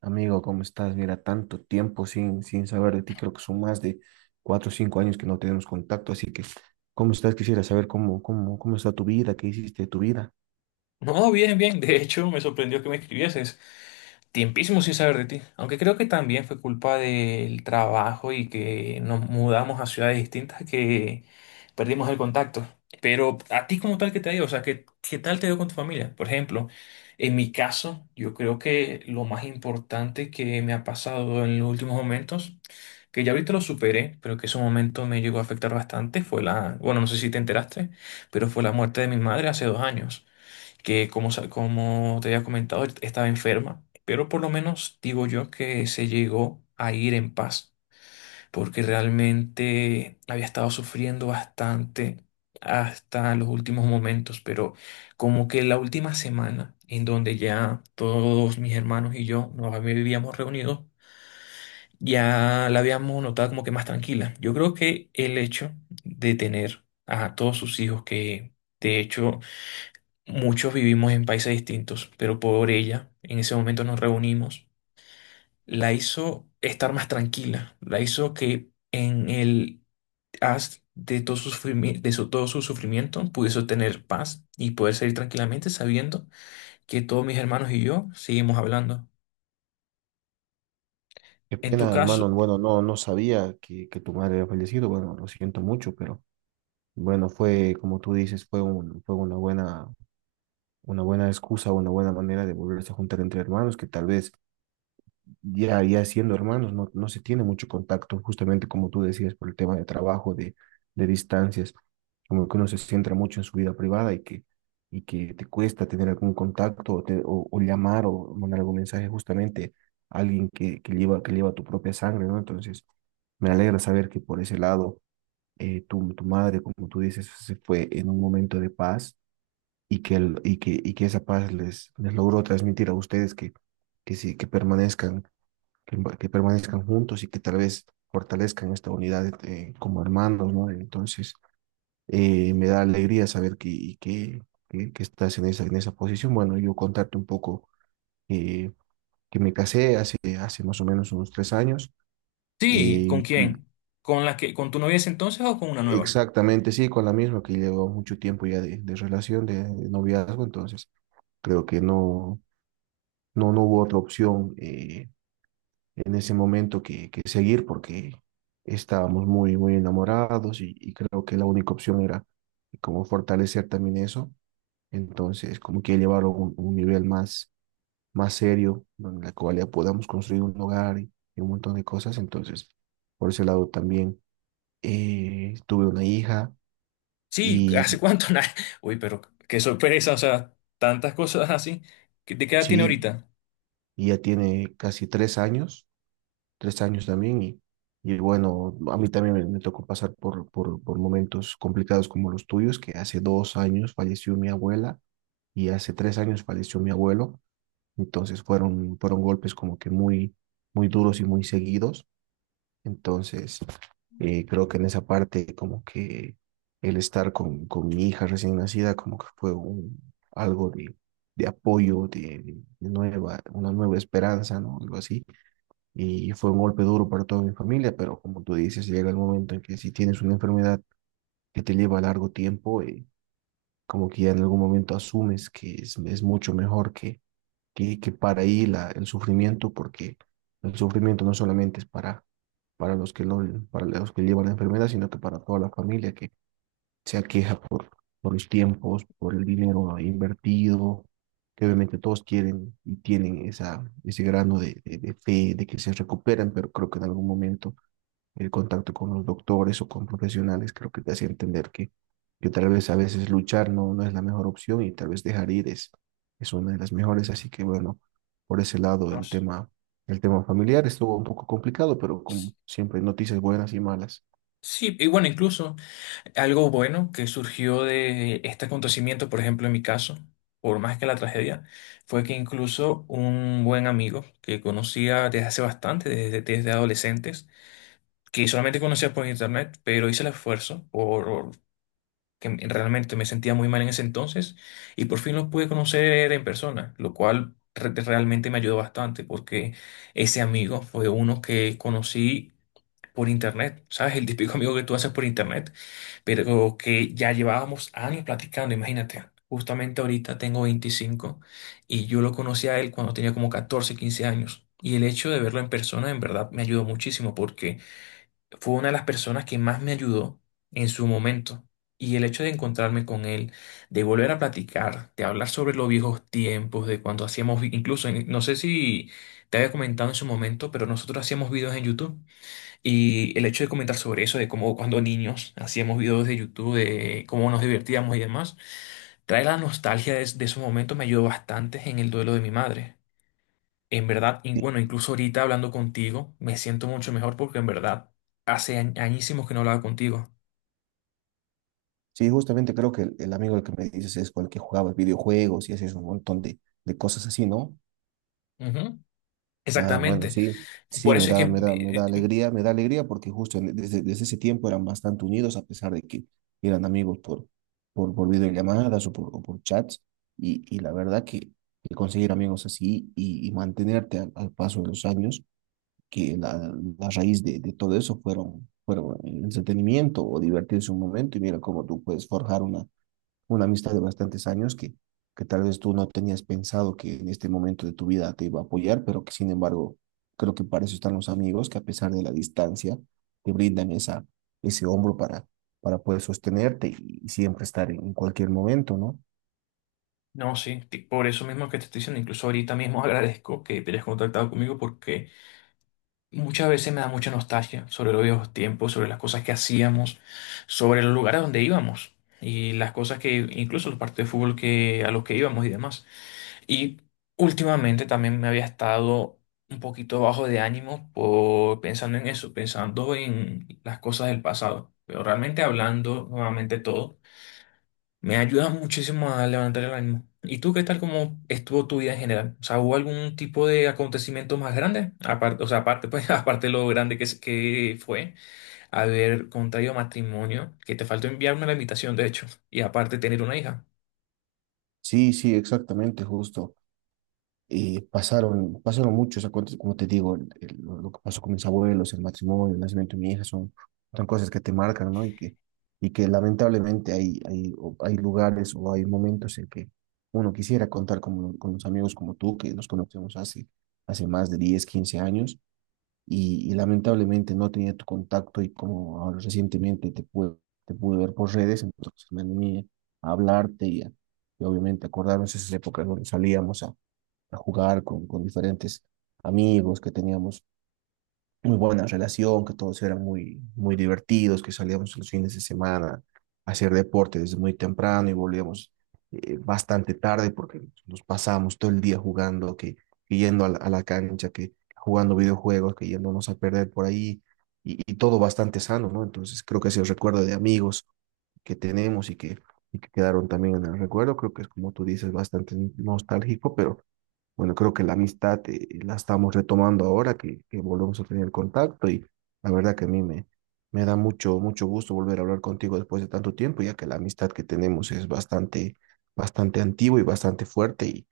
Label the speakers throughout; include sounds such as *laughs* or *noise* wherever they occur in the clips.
Speaker 1: Amigo, ¿cómo estás? Mira, tanto tiempo sin saber de ti, creo que son más de 4 o 5 años que no tenemos contacto, así que, ¿cómo estás? Quisiera saber cómo está tu vida, qué hiciste de tu vida.
Speaker 2: No, bien, bien. De hecho, me sorprendió que me escribieses. Tiempísimo sin saber de ti. Aunque creo que también fue culpa del trabajo y que nos mudamos a ciudades distintas que perdimos el contacto. Pero a ti como tal, ¿qué te ha ido? O sea, ¿qué, qué tal te dio con tu familia? Por ejemplo, en mi caso, yo creo que lo más importante que me ha pasado en los últimos momentos, que ya ahorita lo superé, pero que ese momento me llegó a afectar bastante, fue la, bueno, no sé si te enteraste, pero fue la muerte de mi madre hace 2 años que como, como te había comentado, estaba enferma, pero por lo menos digo yo que se llegó a ir en paz, porque realmente había estado sufriendo bastante hasta los últimos momentos, pero como que la última semana en donde ya todos mis hermanos y yo nos habíamos reunido, ya la habíamos notado como que más tranquila. Yo creo que el hecho de tener a todos sus hijos que... De hecho, muchos vivimos en países distintos, pero por ella, en ese momento nos reunimos. La hizo estar más tranquila, la hizo que en el haz de todo su todo su sufrimiento pudiese tener paz y poder salir tranquilamente sabiendo que todos mis hermanos y yo seguimos hablando.
Speaker 1: Qué
Speaker 2: En tu
Speaker 1: pena,
Speaker 2: caso,
Speaker 1: hermano, bueno, no sabía que tu madre había fallecido, bueno, lo siento mucho, pero bueno, fue, como tú dices, fue una una buena excusa, una buena manera de volverse a juntar entre hermanos, que tal vez ya siendo hermanos, no se tiene mucho contacto, justamente como tú decías, por el tema de trabajo, de distancias, como que uno se centra mucho en su vida privada y que te cuesta tener algún contacto o llamar o mandar algún mensaje justamente a alguien que lleva tu propia sangre, ¿no? Entonces, me alegra saber que por ese lado, tu madre, como tú dices, se fue en un momento de paz y que, el, y que esa paz les logró transmitir a ustedes sí, que permanezcan juntos y que tal vez fortalezcan esta unidad como hermanos, ¿no? Entonces, me da alegría saber que, que estás en esa posición. Bueno, yo contarte un poco eh, que me casé hace más o menos unos 3 años.
Speaker 2: sí, ¿con
Speaker 1: eh,
Speaker 2: quién? ¿Con la que, con tu novia de ese entonces o con una nueva?
Speaker 1: Exactamente, sí, con la misma que llevo mucho tiempo ya de relación, de noviazgo, entonces creo que no hubo otra opción. En ese momento que seguir porque estábamos muy, muy enamorados y creo que la única opción era como fortalecer también eso. Entonces, como que llevarlo a un nivel más, más serio, donde la cual ya podamos construir un hogar y un montón de cosas. Entonces, por ese lado también tuve una hija
Speaker 2: Sí, ¿hace
Speaker 1: y
Speaker 2: cuánto? *laughs* Nah. Uy, pero qué sorpresa, o sea, tantas cosas así. ¿Qué- ¿De qué edad tiene
Speaker 1: sí,
Speaker 2: ahorita?
Speaker 1: ya tiene casi 3 años 3 años también y bueno, a mí también me tocó pasar por momentos complicados como los tuyos, que hace 2 años falleció mi abuela y hace 3 años falleció mi abuelo, entonces fueron, fueron golpes como que muy, muy duros y muy seguidos, entonces creo que en esa parte como que el estar con mi hija recién nacida como que fue un, algo de apoyo, de nueva, una nueva esperanza, ¿no? Algo así. Y fue un golpe duro para toda mi familia, pero como tú dices, llega el momento en que si tienes una enfermedad que te lleva largo tiempo, como que ya en algún momento asumes que es mucho mejor que para ahí el sufrimiento, porque el sufrimiento no solamente es para los que lo, para los que llevan la enfermedad, sino que para toda la familia que se aqueja por los tiempos, por el dinero invertido, que obviamente todos quieren y tienen esa, ese grano de fe de que se recuperan, pero creo que en algún momento el contacto con los doctores o con profesionales, creo que te hace entender que tal vez a veces luchar no es la mejor opción y tal vez dejar ir es una de las mejores. Así que bueno, por ese lado
Speaker 2: No sé.
Speaker 1: el tema familiar estuvo un poco complicado, pero como siempre, noticias buenas y malas.
Speaker 2: Sí, y bueno, incluso algo bueno que surgió de este acontecimiento, por ejemplo, en mi caso, por más que la tragedia, fue que incluso un buen amigo que conocía desde hace bastante, desde, desde adolescentes, que solamente conocía por internet, pero hice el esfuerzo por que realmente me sentía muy mal en ese entonces y por fin lo pude conocer en persona, lo cual realmente me ayudó bastante porque ese amigo fue uno que conocí por internet, ¿sabes? El típico amigo que tú haces por internet pero que ya llevábamos años platicando, imagínate. Justamente ahorita tengo 25 y yo lo conocí a él cuando tenía como 14, 15 años. Y el hecho de verlo en persona en verdad me ayudó muchísimo porque fue una de las personas que más me ayudó en su momento. Y el hecho de encontrarme con él, de volver a platicar, de hablar sobre los viejos tiempos, de cuando hacíamos, incluso, no sé si te había comentado en su momento, pero nosotros hacíamos videos en YouTube. Y el hecho de comentar sobre eso, de cómo cuando niños hacíamos videos de YouTube, de cómo nos divertíamos y demás, trae la nostalgia de esos momentos, me ayudó bastante en el duelo de mi madre. En verdad, y
Speaker 1: Sí,
Speaker 2: bueno, incluso ahorita hablando contigo, me siento mucho mejor porque en verdad hace añísimos que no hablaba contigo.
Speaker 1: sí, justamente creo que el amigo al que me dices es con el que jugaba videojuegos y hacías un montón de cosas así, ¿no?
Speaker 2: Ujú,
Speaker 1: Ah, bueno,
Speaker 2: exactamente.
Speaker 1: sí, sí,
Speaker 2: Por eso es que,
Speaker 1: me da alegría porque desde, desde ese tiempo eran bastante unidos a pesar de que eran amigos por videollamadas o o por chats y la verdad que conseguir amigos así y mantenerte al paso de los años, que la raíz de todo eso fueron, fueron el entretenimiento o divertirse un momento y mira cómo tú puedes forjar una amistad de bastantes años que tal vez tú no tenías pensado que en este momento de tu vida te iba a apoyar, pero que sin embargo creo que para eso están los amigos, que a pesar de la distancia te brindan esa, ese hombro para poder sostenerte y siempre estar en cualquier momento, ¿no?
Speaker 2: no, sí, que por eso mismo que te estoy diciendo, incluso ahorita mismo *laughs* agradezco que te hayas contactado conmigo porque muchas veces me da mucha nostalgia sobre los viejos tiempos, sobre las cosas que hacíamos, sobre los lugares donde íbamos y las cosas que, incluso los partidos de fútbol que, a los que íbamos y demás. Y últimamente también me había estado un poquito bajo de ánimo por, pensando en eso, pensando en las cosas del pasado. Pero realmente hablando nuevamente todo. Me ayuda muchísimo a levantar el ánimo. ¿Y tú qué tal como estuvo tu vida en general? O sea, ¿hubo algún tipo de acontecimiento más grande? Aparte, o sea, aparte, pues, *laughs* aparte de lo grande que, que fue haber contraído matrimonio, que te faltó enviarme la invitación, de hecho, y aparte tener una hija.
Speaker 1: Sí, sí, exactamente, justo. Y pasaron, pasaron muchos, como te digo, lo que pasó con mis abuelos, el matrimonio, el nacimiento de mi hija, son, son cosas que te marcan, ¿no? Y que lamentablemente hay lugares o hay momentos en que uno quisiera contar con los amigos como tú, que nos conocemos hace más de 10 15 años, y lamentablemente no tenía tu contacto y como ahora recientemente te pude ver por redes, entonces me animé a hablarte y obviamente acordarnos esas épocas donde salíamos a jugar con diferentes amigos, que teníamos muy buena relación, que todos eran muy, muy divertidos, que salíamos los fines de semana a hacer deporte desde muy temprano y volvíamos bastante tarde porque nos pasábamos todo el día jugando, que yendo a a la cancha, que jugando videojuegos, que yéndonos a perder por ahí y todo bastante sano, ¿no? Entonces creo que ese recuerdo de amigos que tenemos y y que quedaron también en el recuerdo, creo que es como tú dices, bastante nostálgico, pero bueno, creo que la amistad la estamos retomando ahora que volvemos a tener contacto y la verdad que a me da mucho, mucho gusto volver a hablar contigo después de tanto tiempo, ya que la amistad que tenemos es bastante, bastante antigua y bastante fuerte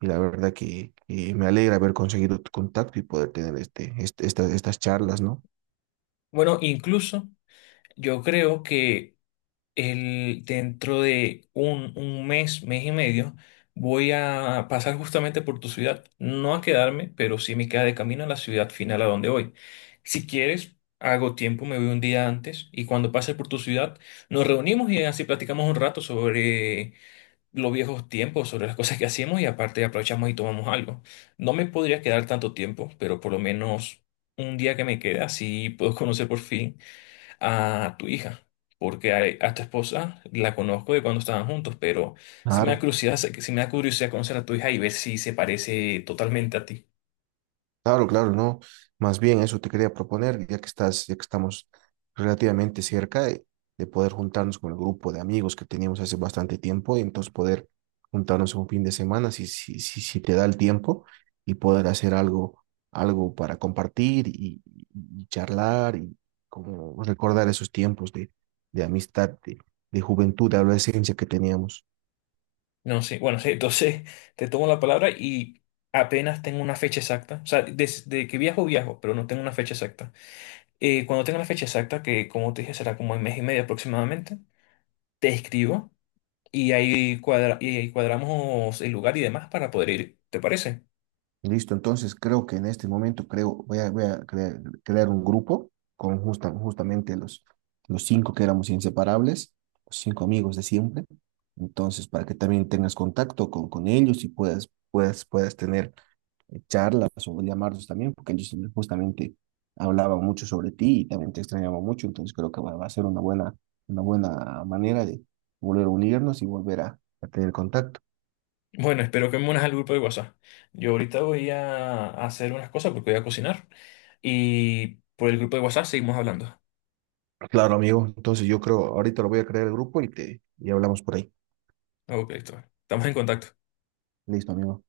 Speaker 1: y la verdad que me alegra haber conseguido tu contacto y poder tener estas charlas, ¿no?
Speaker 2: Bueno, incluso yo creo que el, dentro de un mes, mes y medio, voy a pasar justamente por tu ciudad. No a quedarme, pero sí me queda de camino a la ciudad final a donde voy. Si quieres, hago tiempo, me voy un día antes y cuando pase por tu ciudad, nos reunimos y así platicamos un rato sobre los viejos tiempos, sobre las cosas que hacíamos y aparte aprovechamos y tomamos algo. No me podría quedar tanto tiempo, pero por lo menos un día que me queda, así puedo conocer por fin a tu hija, porque a tu esposa la conozco de cuando estaban juntos, pero sí me da
Speaker 1: Claro.
Speaker 2: curiosidad, sí me da curiosidad conocer a tu hija y ver si se parece totalmente a ti.
Speaker 1: Claro, claro, no. Más bien eso te quería proponer, ya que estás, ya que estamos relativamente cerca de poder juntarnos con el grupo de amigos que teníamos hace bastante tiempo y entonces poder juntarnos un fin de semana si te da el tiempo y poder hacer algo, algo para compartir y charlar y como recordar esos tiempos de amistad, de juventud, de adolescencia que teníamos.
Speaker 2: No sé, bueno, *laughs* sí, entonces te tomo la palabra y apenas tengo una fecha exacta, o sea, desde que viajo, viajo, pero no tengo una fecha exacta. Cuando tenga la fecha exacta, que como te dije será como en mes y medio aproximadamente, te escribo y ahí, y ahí cuadramos el lugar y demás para poder ir. ¿Te parece?
Speaker 1: Listo, entonces creo que en este momento creo, voy a crear un grupo con justamente los cinco que éramos inseparables, los cinco amigos de siempre. Entonces, para que también tengas contacto con ellos y puedas tener charlas o llamarlos también, porque ellos justamente hablaban mucho sobre ti y también te extrañaban mucho. Entonces, creo que va a ser una buena manera de volver a unirnos y volver a tener contacto.
Speaker 2: Bueno, espero que me unas al grupo de WhatsApp. Yo ahorita voy a hacer unas cosas porque voy a cocinar. Y por el grupo de WhatsApp seguimos hablando.
Speaker 1: Claro, amigo. Entonces yo creo, ahorita lo voy a crear el grupo y te y hablamos por ahí.
Speaker 2: Ok, listo. Estamos en contacto.
Speaker 1: Listo, amigo.